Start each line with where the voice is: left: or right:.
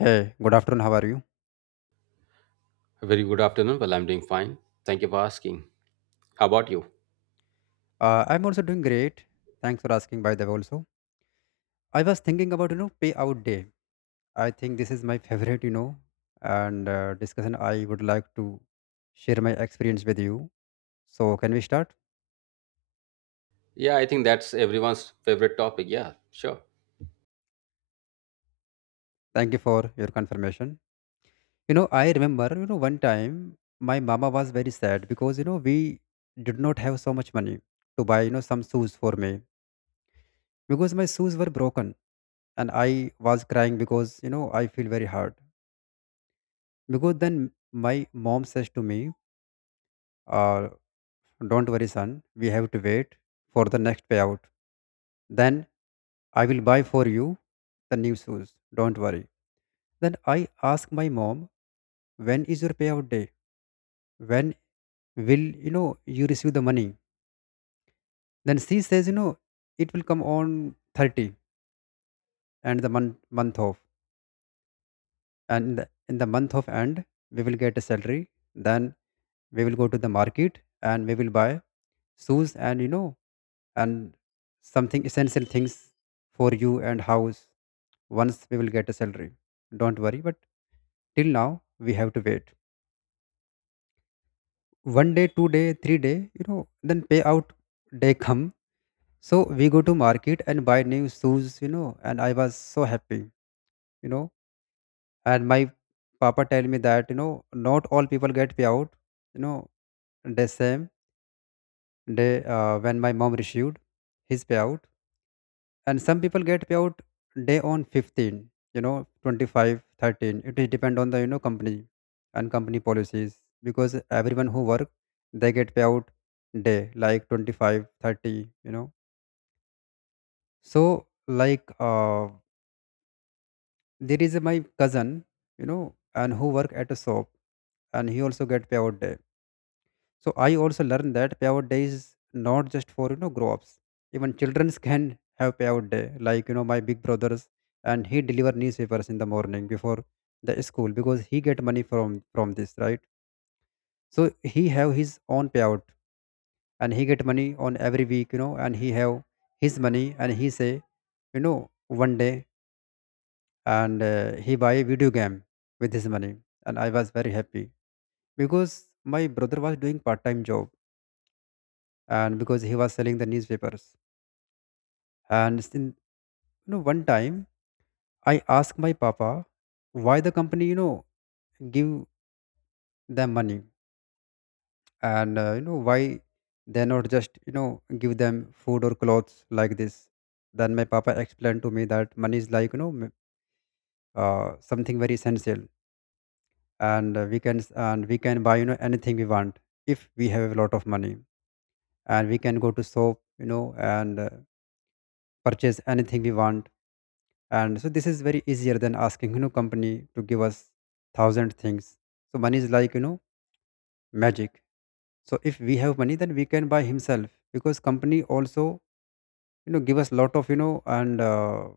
left: Hey, good afternoon. How are you?
right: A very good afternoon. Well, I'm doing fine. Thank you for asking. How about you?
left: I'm also doing great. Thanks for asking, by the way, also. I was thinking about, payout day. I think this is my favorite, and discussion I would like to share my experience with you. So, can we start?
right: Yeah, I think that's everyone's favorite topic. Yeah, sure.
left: Thank you for your confirmation. I remember, one time my mama was very sad because, we did not have so much money to buy, some shoes for me because my shoes were broken, and I was crying because, I feel very hurt. Because then my mom says to me, uh, "Don't worry, son, we have to wait for the next payout. Then I will buy for you the new shoes. Don't worry." Then I ask my mom, "When is your payout day? When will you receive the money?" Then she says, "You know, it will come on 30 and the month off. And in the month of end, we will get a salary. Then we will go to the market and we will buy shoes, and and something essential things for you and house once we will get a salary. Don't worry, but till now we have to wait." One day, two day, three day, then payout day come. So we go to market and buy new shoes, and I was so happy, you know. And my papa tell me that, not all people get payout, you know, the same day when my mom received his payout, and some people get payout day on 15, you know, 25, 13. 13, it is depend on the, you know, company and company policies, because everyone who work, they get payout day like 25, 30, you know so like, there is a, my cousin, and who work at a shop, and he also get payout day. So I also learned that payout day is not just for, grow ups. Even childrens can have payout day. Like, my big brothers, and he deliver newspapers in the morning before the school, because he get money from this, right. So he have his own payout, and he get money on every week, and he have his money, and he say, one day, and he buy a video game with his money. And I was very happy because my brother was doing part time job and because he was selling the newspapers. And still, one time I asked my papa, why the company, give them money, and why they not just, give them food or clothes like this. Then my papa explained to me that money is like, something very essential, and we can, and we can buy, anything we want if we have a lot of money. And we can go to shop, you know, and purchase anything we want. And so this is very easier than asking, company to give us thousand things. So money is like, magic. So if we have money, then we can buy himself, because company also, give us lot of, you know and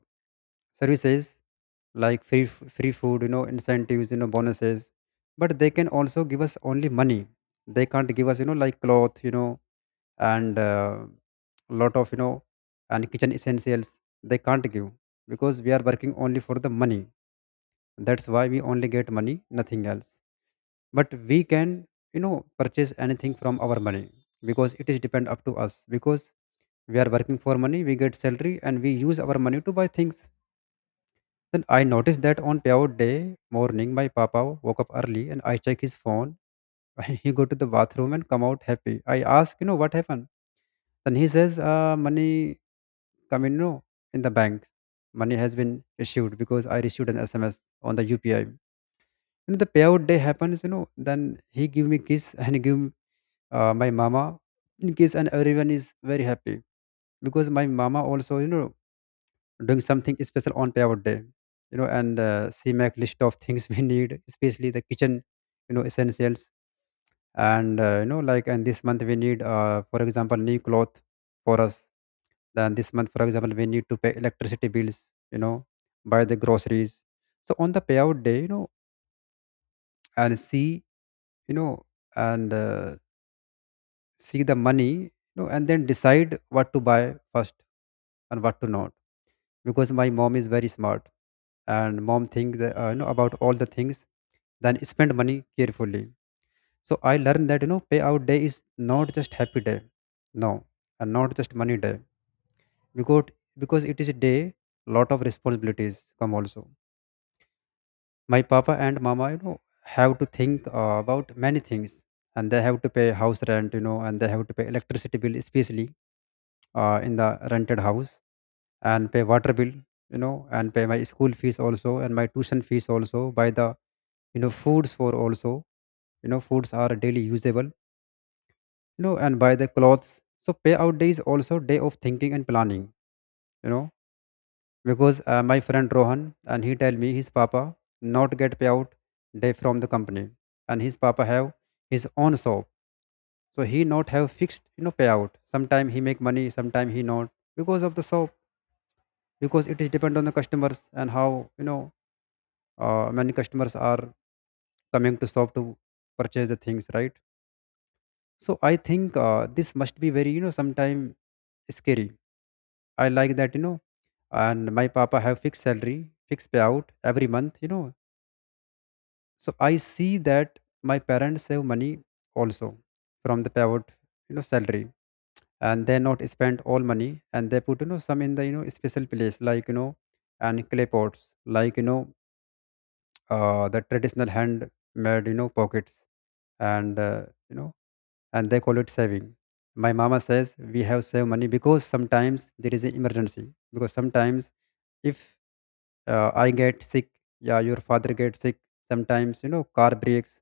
left: services, like free food, incentives, bonuses. But they can also give us only money, they can't give us, like cloth, you know and lot of, and kitchen essentials, they can't give, because we are working only for the money. That's why we only get money, nothing else. But we can, purchase anything from our money, because it is depend up to us, because we are working for money, we get salary, and we use our money to buy things. Then I noticed that on payout day morning, my papa woke up early and I check his phone and he go to the bathroom and come out happy. I ask, what happened. Then he says, "Money come in, in the bank. Money has been issued, because I received an SMS on the UPI." And the payout day happens, then he give me kiss and give, my mama in kiss, and everyone is very happy. Because my mama also, doing something special on payout day, you know, and she make list of things we need, especially the kitchen, essentials. And, like, and this month we need, for example, new cloth for us. Then this month, for example, we need to pay electricity bills, you know, buy the groceries. So on the payout day, and see, you know, and see the money, and then decide what to buy first and what to not, because my mom is very smart, and mom think that, about all the things, then spend money carefully. So I learned that, payout day is not just happy day, no, and not just money day, because because it is a day lot of responsibilities come also. My papa and mama, have to think, about many things, and they have to pay house rent, and they have to pay electricity bill, especially in the rented house, and pay water bill, and pay my school fees also, and my tuition fees also, buy the, foods for also, foods are daily usable, and buy the clothes. So payout day is also day of thinking and planning, you know because, my friend Rohan, and he tell me his papa not get payout day from the company, and his papa have his own shop. So he not have fixed, payout, sometime he make money, sometime he not, because of the shop, because it is depend on the customers and how, you know many customers are coming to shop to purchase the things, right. So I think, this must be very, sometime scary. I like that, and my papa have fixed salary, fixed payout every month, so I see that my parents save money also, from the payout, salary, and they not spend all money, and they put, some in the, special place like, and clay pots, like, the traditional hand made, pockets, and uh, you know, and they call it saving. My mama says we have saved money because sometimes there is an emergency, because sometimes if, I get sick, yeah, your father gets sick, sometimes, car breaks,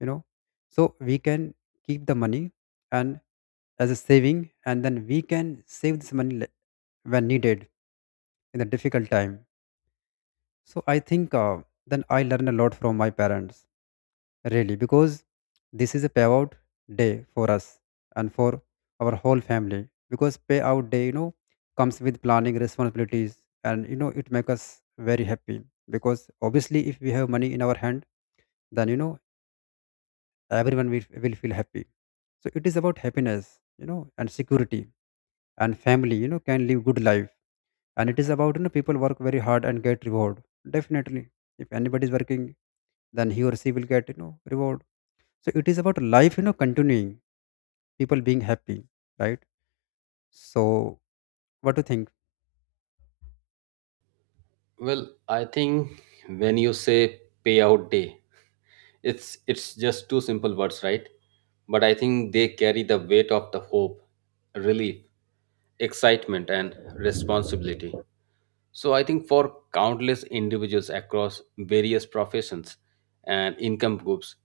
left: you know so we can keep the money and as a saving, and then we can save this money when needed, in a difficult time. So I think, then I learn a lot from my parents, really, because this is a payout day for us and for our whole family. Because payout day, comes with planning responsibilities, and, it makes us very happy, because obviously if we have money in our hand, then, everyone will feel happy. So it is about happiness, and security, and family, can live good life. And it is about, people work very hard and get reward, definitely. If anybody is working, then he or she will get, reward. So it is about life, continuing, people being happy, right? So what do you think?
right: Well, I think when you say payout day, it's just two simple words, right? But I think they carry the weight of the hope, relief, excitement, and responsibility. So I think for countless individuals across various professions and income groups,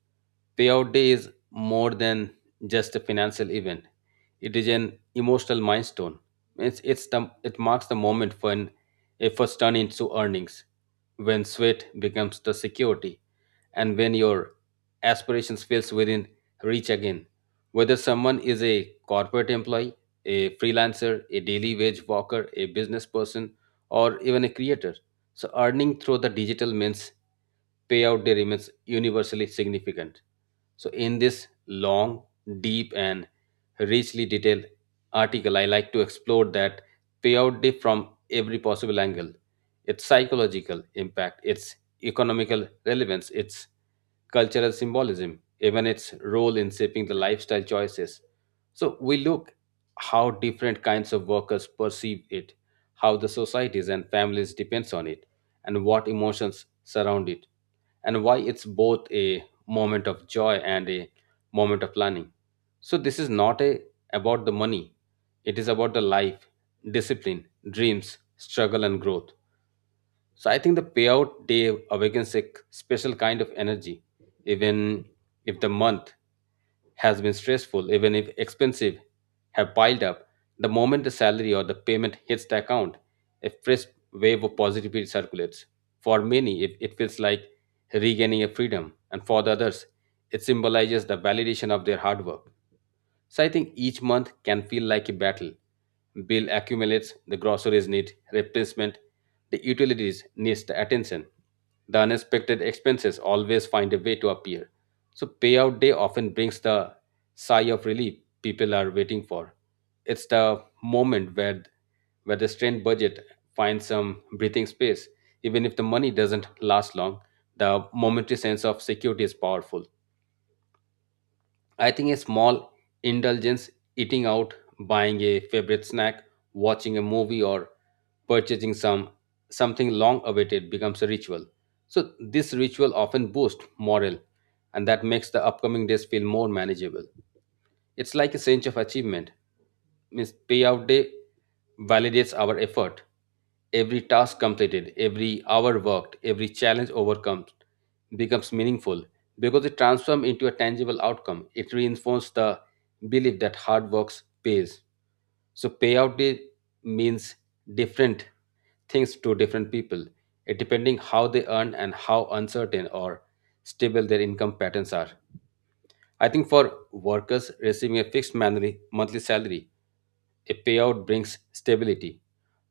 right: payout day is more than just a financial event. It is an emotional milestone. It marks the moment when efforts turn into earnings, when sweat becomes the security, and when your aspirations feels within reach again. Whether someone is a corporate employee, a freelancer, a daily wage worker, a business person, or even a creator. So earning through the digital means payout day remains universally significant. So in this long, deep and richly detailed article, I like to explore that payout day from every possible angle. Its psychological impact, its economical relevance, its cultural symbolism, even its role in shaping the lifestyle choices. So we look how different kinds of workers perceive it, how the societies and families depends on it, and what emotions surround it, and why it's both a moment of joy and a moment of learning. So this is not a about the money. It is about the life, discipline, dreams, struggle and growth. So I think the payout day awakens a special kind of energy, even if the month has been stressful, even if expensive have piled up. The moment the salary or the payment hits the account, a fresh wave of positivity circulates. For many, it feels like regaining a freedom, and for the others, it symbolizes the validation of their hard work. So I think each month can feel like a battle. Bill accumulates, the groceries need replacement, the utilities needs the attention. The unexpected expenses always find a way to appear. So payout day often brings the sigh of relief people are waiting for. It's the moment where the strained budget finds some breathing space. Even if the money doesn't last long, the momentary sense of security is powerful. I think a small indulgence, eating out, buying a favorite snack, watching a movie, or purchasing something long awaited becomes a ritual. So this ritual often boosts morale and that makes the upcoming days feel more manageable. It's like a sense of achievement. Means payout day validates our effort. Every task completed, every hour worked, every challenge overcome becomes meaningful because it transforms into a tangible outcome. It reinforces the belief that hard work pays. So payout day means different things to different people, it depending how they earn and how uncertain or stable their income patterns are. I think for workers receiving a fixed monthly salary, a payout brings stability.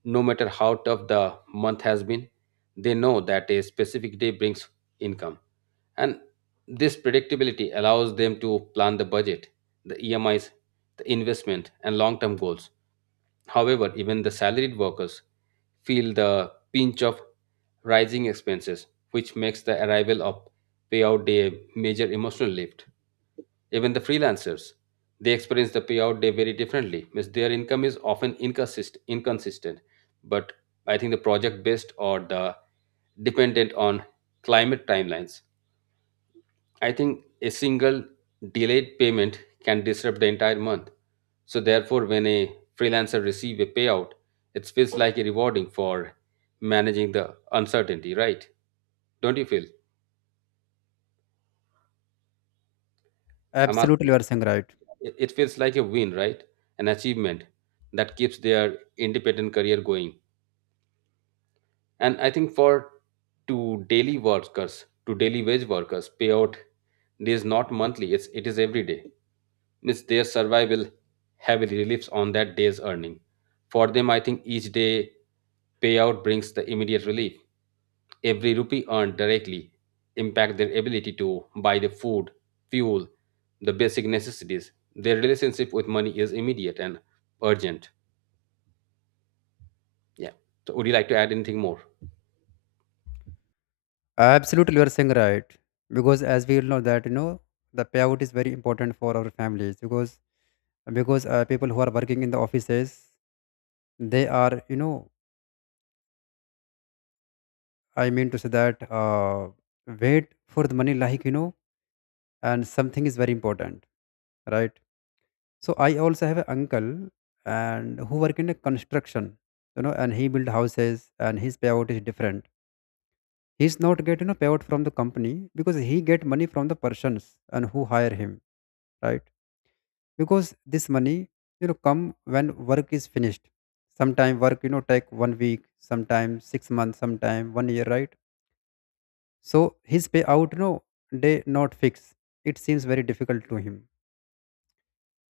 right: No matter how tough the month has been, they know that a specific day brings income. And this predictability allows them to plan the budget, the EMIs, the investment, and long term goals. However, even the salaried workers feel the pinch of rising expenses, which makes the arrival of payout day a major emotional lift. Even the freelancers, they experience the payout day very differently. Means their income is often inconsistent. But I think the project based or the dependent on climate timelines. I think a single delayed payment can disrupt the entire month. So therefore, when a freelancer receive a payout, it feels like a rewarding for managing the uncertainty, right? Don't you feel? I'm
left: Absolutely,
right: asking.
left: you are saying right.
right: It feels like a win, right? An achievement that keeps their independent career going. And I think for to daily workers, to daily wage workers, payout is not monthly, it is every day. Means their survival heavily relies on that day's earning. For them, I think each day payout brings the immediate relief. Every rupee earned directly impact their ability to buy the food, fuel, the basic necessities. Their relationship with money is immediate and urgent. Yeah. So would you like to add anything more?
left: Absolutely, you are saying right, because as we all know that, the payout is very important for our families, because people who are working in the offices, they are, I mean to say that, wait for the money, like, and something is very important, right? So I also have an uncle, and who work in a construction, and he build houses, and his payout is different. He's not getting a payout from the company, because he get money from the persons and who hire him, right? Because this money, come when work is finished. Sometime work, take one week, sometime 6 months, sometime one year, right? So his payout, they not fix. It seems very difficult to him.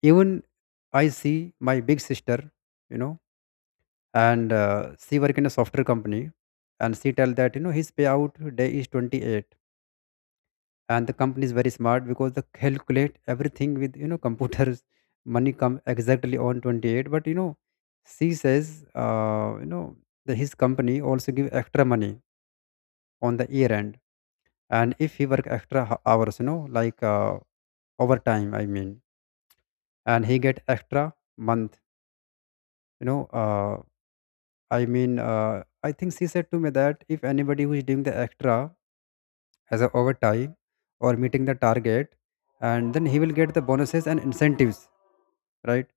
left: Even I see my big sister, you know and she work in a software company and she tell that you know his payout day is 28, and the company is very smart because they calculate everything with you know computers. Money come exactly on 28, but you know she says you know his company also give extra money on the year end. And if he work extra hours you know like overtime I mean, and he get extra month, you know I think she said to me that if anybody who is doing the extra as a overtime or meeting the target, and then he will get the bonuses and incentives, right?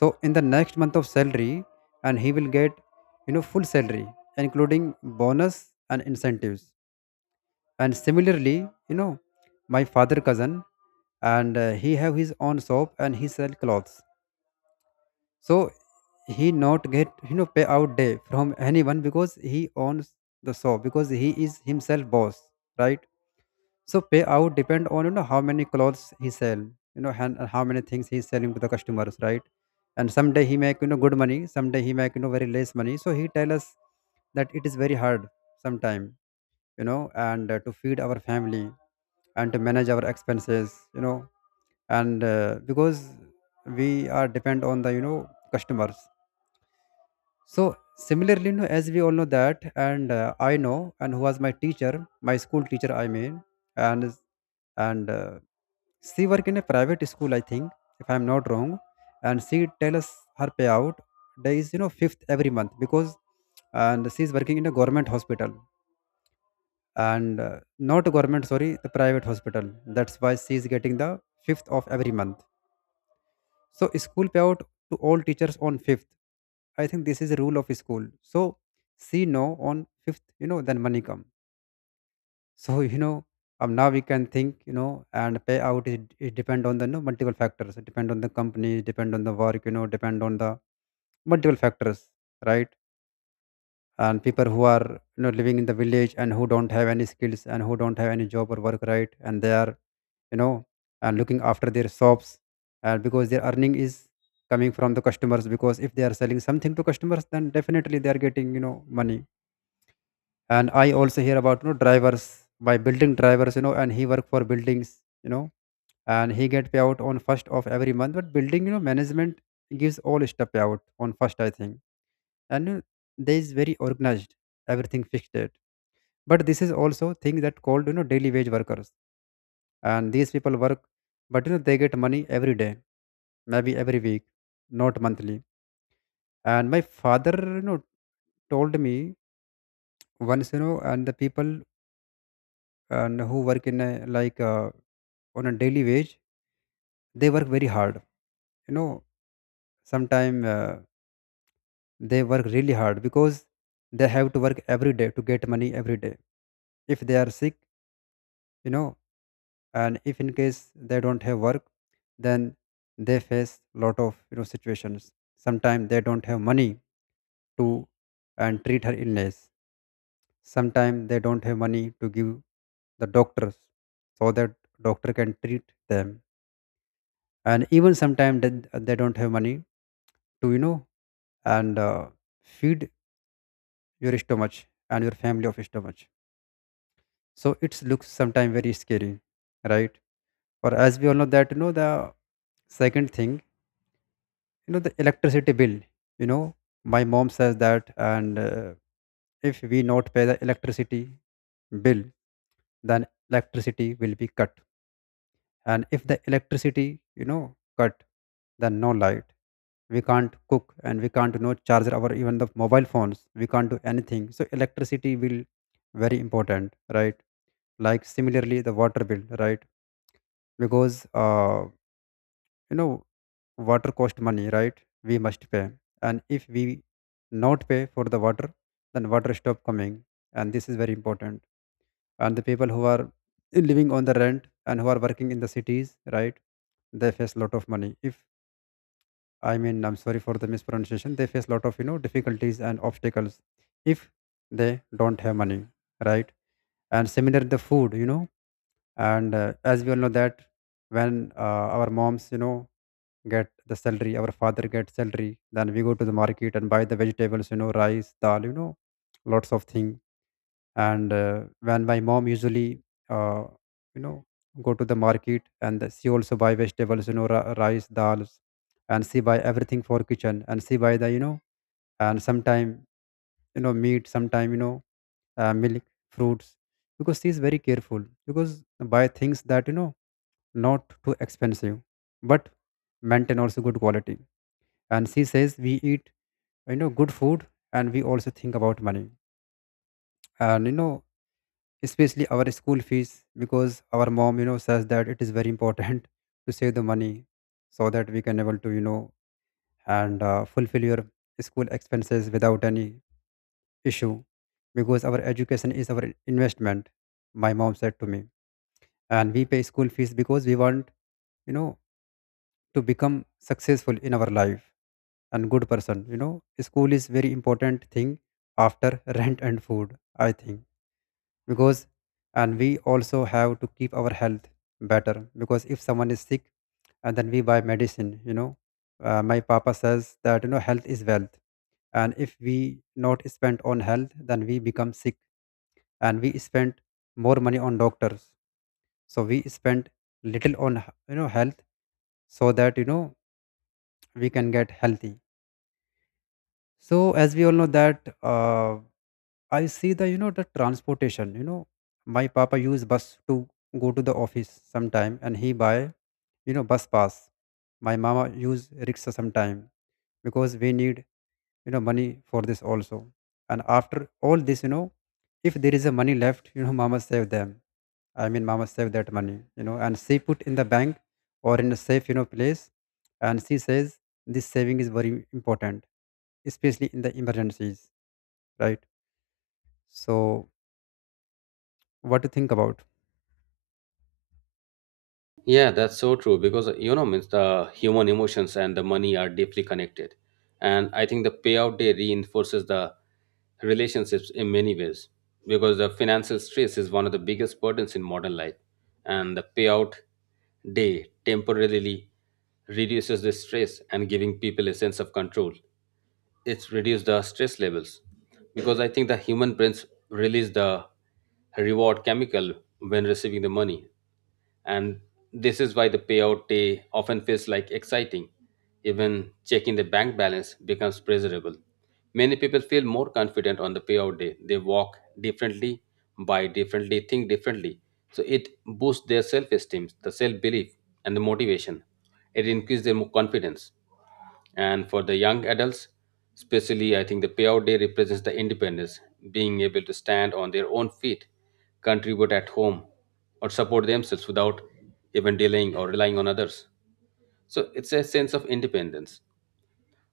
left: So in the next month of salary, and he will get you know full salary including bonus and incentives. And similarly, you know, my father cousin, and he have his own shop and he sell clothes. So he not get you know pay out day from anyone because he owns the shop, because he is himself boss, right? So payout depend on you know how many clothes he sell, you know, and how many things he's selling to the customers, right? And someday he make you know good money, someday he make you know very less money. So he tell us that it is very hard sometime, you know, and to feed our family and to manage our expenses, you know, and because we are depend on the you know customers. So similarly, you know, as we all know that, and I know, and who was my teacher, my school teacher, I mean, and and she work in a private school, I think, if I'm not wrong, and she tell us her payout day is you know fifth every month because, and she is working in a government hospital and not government, sorry, the private hospital. That's why she is getting the fifth of every month. So school payout to all teachers on fifth. I think this is a rule of school. So see no on fifth, you know, then money come. So you know, now we can think, you know, and payout is it depend on the you know multiple factors. It depend on the company, depend on the work, you know, depend on the multiple factors, right? And people who are you know living in the village and who don't have any skills and who don't have any job or work, right, and they are you know and looking after their shops, and because their earning is coming from the customers, because if they are selling something to customers, then definitely they are getting you know money. And I also hear about you know drivers, by building drivers, you know, and he work for buildings, you know, and he get payout on first of every month. But building you know management gives all stuff payout on first, I think, and you know, they is very organized, everything fixed. But this is also thing that called you know daily wage workers, and these people work, but you know they get money every day, maybe every week, not monthly. And my father you know told me once, you know, and the people and who work in a, like on a daily wage, they work very hard, you know, sometimes they work really hard because they have to work every day to get money every day. If they are sick, you know, and if in case they don't have work, then they face lot of you know situations. Sometimes they don't have money to and treat her illness. Sometimes they don't have money to give the doctors, so that doctor can treat them. And even sometimes they don't have money to you know and feed your stomach and your family of stomach. So it looks sometimes very scary, right? Or as we all know that you know the second thing, you know, the electricity bill, you know, my mom says that and if we not pay the electricity bill, then electricity will be cut. And if the electricity you know cut, then no light, we can't cook and we can't no know charge our even the mobile phones, we can't do anything. So electricity will very important, right? Like similarly the water bill, right? Because you know water cost money, right? We must pay. And if we not pay for the water, then water stop coming. And this is very important. And the people who are living on the rent and who are working in the cities, right, they face a lot of money if, I mean, I'm sorry for the mispronunciation, they face a lot of you know difficulties and obstacles if they don't have money, right? And similar the food, you know, and as we all know that, when our moms you know get the salary, our father gets salary, then we go to the market and buy the vegetables, you know, rice, dal, you know, lots of thing. And when my mom usually uh, you know go to the market, and she also buy vegetables, you know, rice, dals, and she buy everything for kitchen, and she buy the you know and sometime you know meat, sometime you know milk, fruits, because she is very careful, because buy things that you know not too expensive but maintain also good quality. And she says we eat you know good food, and we also think about money, and you know especially our school fees, because our mom you know says that it is very important to save the money, so that we can able to you know and fulfill your school expenses without any issue. Because our education is our investment, my mom said to me, and we pay school fees because we want you know to become successful in our life and good person, you know. School is very important thing after rent and food, I think, because and we also have to keep our health better, because if someone is sick, and then we buy medicine, you know. My papa says that you know health is wealth, and if we not spend on health, then we become sick, and we spend more money on doctors. So we spend little on you know health, so that you know we can get healthy. So as we all know that I see the you know the transportation. You know, my papa use bus to go to the office sometime, and he buy you know bus pass. My mama use rickshaw sometime because we need you know money for this also. And after all this, you know, if there is a money left, you know, mama save them. I mean, mama save that money, you know, and she put in the bank or in a safe you know place, and she says this saving is very important, especially in the emergencies, right? So, what do you think about?
right: Yeah, that's so true because means the human emotions and the money are deeply connected. And I think the payout day reinforces the relationships in many ways because the financial stress is one of the biggest burdens in modern life. And the payout day temporarily reduces the stress and giving people a sense of control, it's reduce the stress levels because I think the human brains release the reward chemical when receiving the money, and this is why the payout day often feels like exciting, even checking the bank balance becomes pleasurable. Many people feel more confident on the payout day, they walk differently, buy differently, think differently. So it boosts their self-esteem, the self-belief, and the motivation. It increases their confidence. And for the young adults, especially, I think the payout day represents the independence, being able to stand on their own feet, contribute at home, or support themselves without even delaying or relying on others. So it's a sense of independence.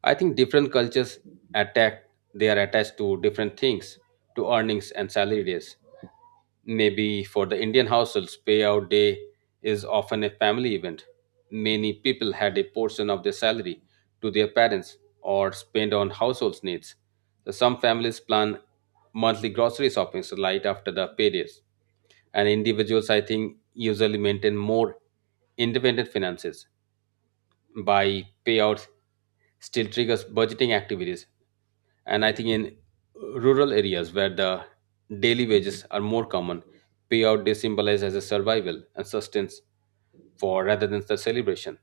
right: I think different cultures attack they are attached to different things, to earnings and salary days. Maybe for the Indian households, payout day is often a family event. Many people had a portion of their salary to their parents or spent on household needs. So some families plan monthly grocery shopping right after the paydays. And individuals, I think, usually maintain more independent finances by payouts still triggers budgeting activities. And I think in rural areas where the daily wages are more common, payout they symbolize as a survival and sustenance for rather than the celebration.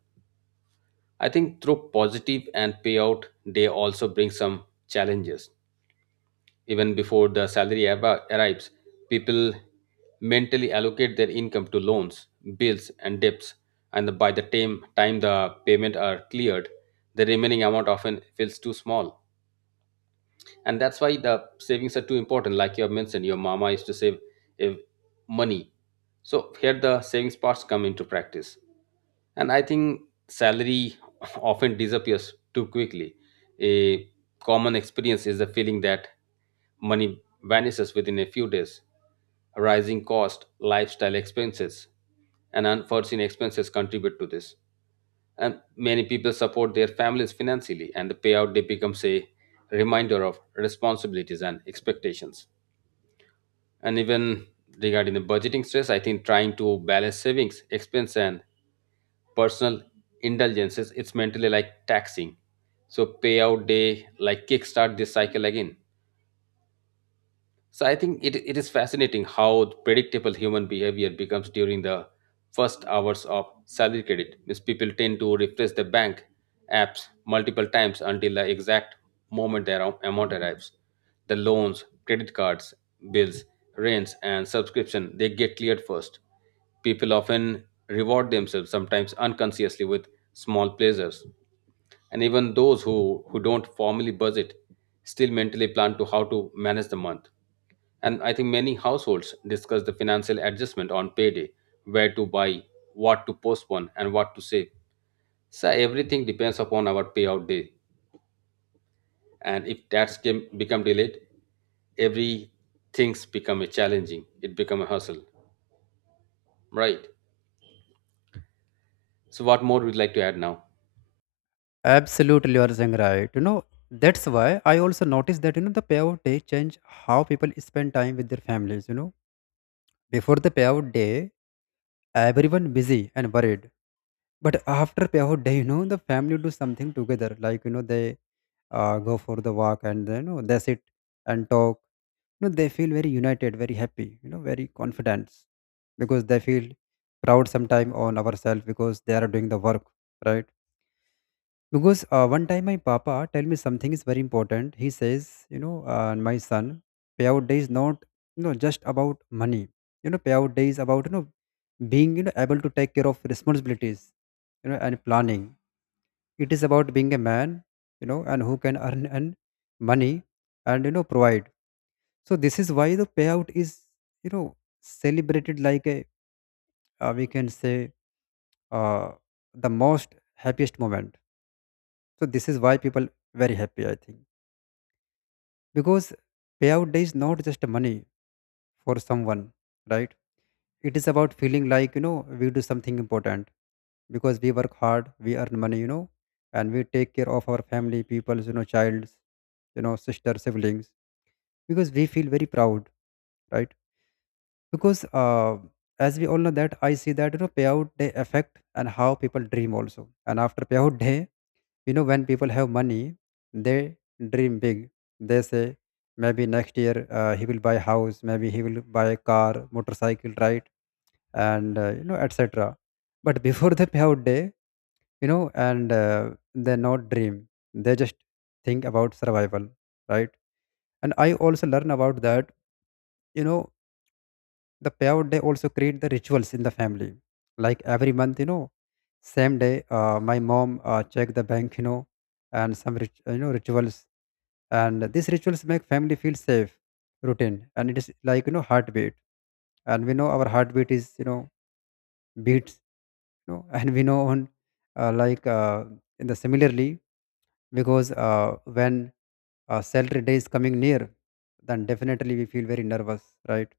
right: I think through positive and payout, they also bring some challenges. Even before the salary arrives, people mentally allocate their income to loans, bills, and debts. And by the time the payment are cleared, the remaining amount often feels too small, and that's why the savings are too important, like you have mentioned your mama used to save eh, money. So here the savings parts come into practice, and I think salary often disappears too quickly. A common experience is the feeling that money vanishes within a few days. Rising cost, lifestyle expenses, and unforeseen expenses contribute to this, and many people support their families financially, and the payout day becomes a reminder of responsibilities and expectations. And even regarding the budgeting stress, I think trying to balance savings, expense, and personal indulgences, it's mentally like taxing. So payout day like kickstart this cycle again. So I think it is fascinating how predictable human behavior becomes during the first hours of salary credit. Means people tend to refresh the bank apps multiple times until the exact moment their amount arrives. The loans, credit cards, bills, rents, and subscription they get cleared first. People often reward themselves, sometimes unconsciously, with small pleasures. And even those who don't formally budget still mentally plan to how to manage the month. And I think many households discuss the financial adjustment on payday, where to buy, what to postpone, and what to save. So everything depends upon our payout day, and if that's game become delayed, every things become a challenging, it become a hustle, right? So what more would you like to add now?
left: Absolutely, you are saying right. You know, that's why I also noticed that, you know, the payout day change how people spend time with their families, you know. Before the payout day, everyone busy and worried. But after payout day, you know, the family do something together. Like, you know, they go for the walk, and, you know, they sit and talk. You know, they feel very united, very happy, you know, very confident, because they feel proud sometime on ourselves because they are doing the work, right? Because one time my papa tell me something is very important. He says, you know, my son, payout day is not, you know, just about money. You know, payout day is about, you know, being, you know, able to take care of responsibilities, you know, and planning. It is about being a man, you know, and who can earn and money and, you know, provide. So this is why the payout is, you know, celebrated like a we can say, uh, the most happiest moment. So this is why people very happy, I think. Because payout day is not just money for someone, right? It is about feeling like you know we do something important, because we work hard, we earn money, you know, and we take care of our family peoples, you know, childs, you know, sister, siblings, because we feel very proud, right? Because as we all know that, I see that you know payout day affect and how people dream also. And after payout day, you know, when people have money, they dream big. They say, maybe next year he will buy a house, maybe he will buy a car, motorcycle, right? And, you know, etc. But before the payout day, you know, and they not dream. They just think about survival, right? And I also learn about that, you know, the payout day also create the rituals in the family. Like every month, you know, same day, my mom check the bank, you know, and some you know rituals, and these rituals make family feel safe, routine, and it is like you know heartbeat, and we know our heartbeat is you know beats, you know, and we know on uh, like uh, in the similarly, because when salary day is coming near, then definitely we feel very nervous, right?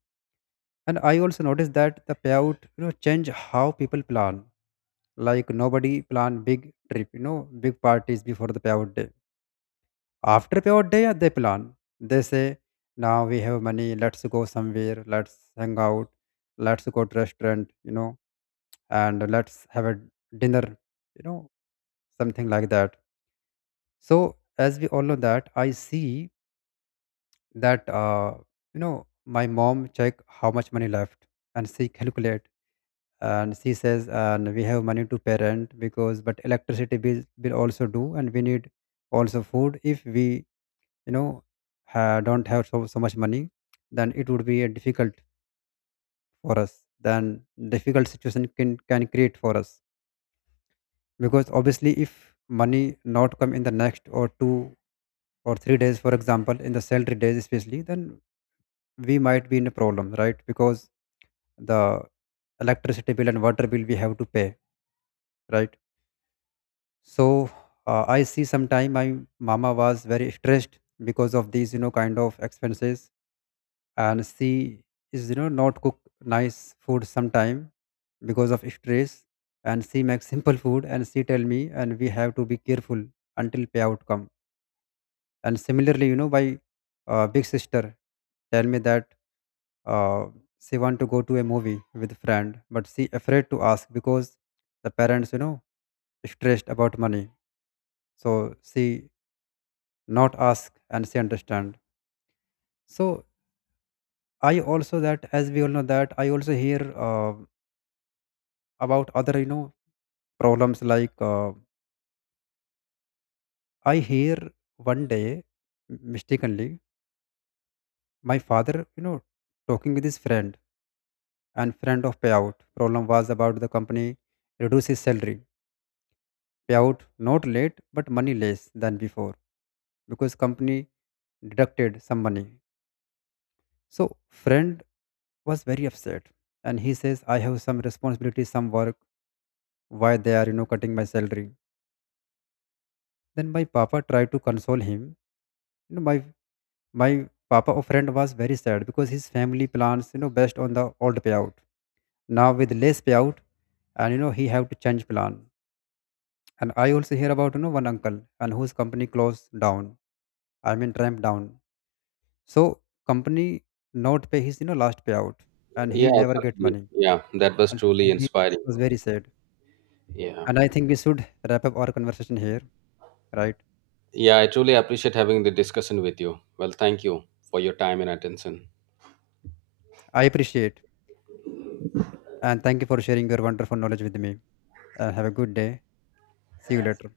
left: And I also noticed that the payout you know change how people plan, like nobody plan big trip, you know, big parties before the payout day. After payout day, yeah, they plan, they say now we have money, let's go somewhere, let's hang out, let's go to restaurant, you know, and let's have a dinner, you know, something like that. So as we all know that I see that you know my mom check how much money left, and she calculate, and she says and we have money to pay rent, because but electricity bill will also do, and we need also food. If we you know don't have so much money, then it would be a difficult for us, then difficult situation can create for us. Because obviously if money not come in the next or two or three days for example in the salary days especially, then we might be in a problem, right? Because the electricity bill and water bill we have to pay, right? So I see sometime my mama was very stressed because of these you know kind of expenses, and she is you know not cook nice food sometime because of stress. And she makes simple food, and she tell me and we have to be careful until payout come. And similarly, you know, my big sister tell me that uh, she want to go to a movie with friend, but she afraid to ask because the parents you know stressed about money. So she not ask and say understand. So I also that as we all know that I also hear about other you know problems like I hear one day mistakenly my father you know talking with his friend, and friend of payout problem was about the company reduce his salary, payout not late but money less than before, because company deducted some money. So friend was very upset, and he says I have some responsibility, some work, why they are you know cutting my salary. Then my papa tried to console him, you know, my papa or friend was very sad because his family plans you know based on the old payout, now with less payout, and you know he have to change plan. And I also hear about you know one uncle and whose company closed down, I mean ramp down. So company not pay his you know last payout, and he
right: Yeah,
left: never get
right: absolutely,
left: money.
right: yeah, that was
left: And
right: truly
left: he
right: inspiring.
left: was very sad.
right: Yeah.
left: And I think we should wrap up our conversation here, right?
right: Yeah, I truly appreciate having the discussion with you. Well, thank you for your time and attention.
left: I appreciate. And thank you for sharing your wonderful knowledge with me. Have a good day. See you later.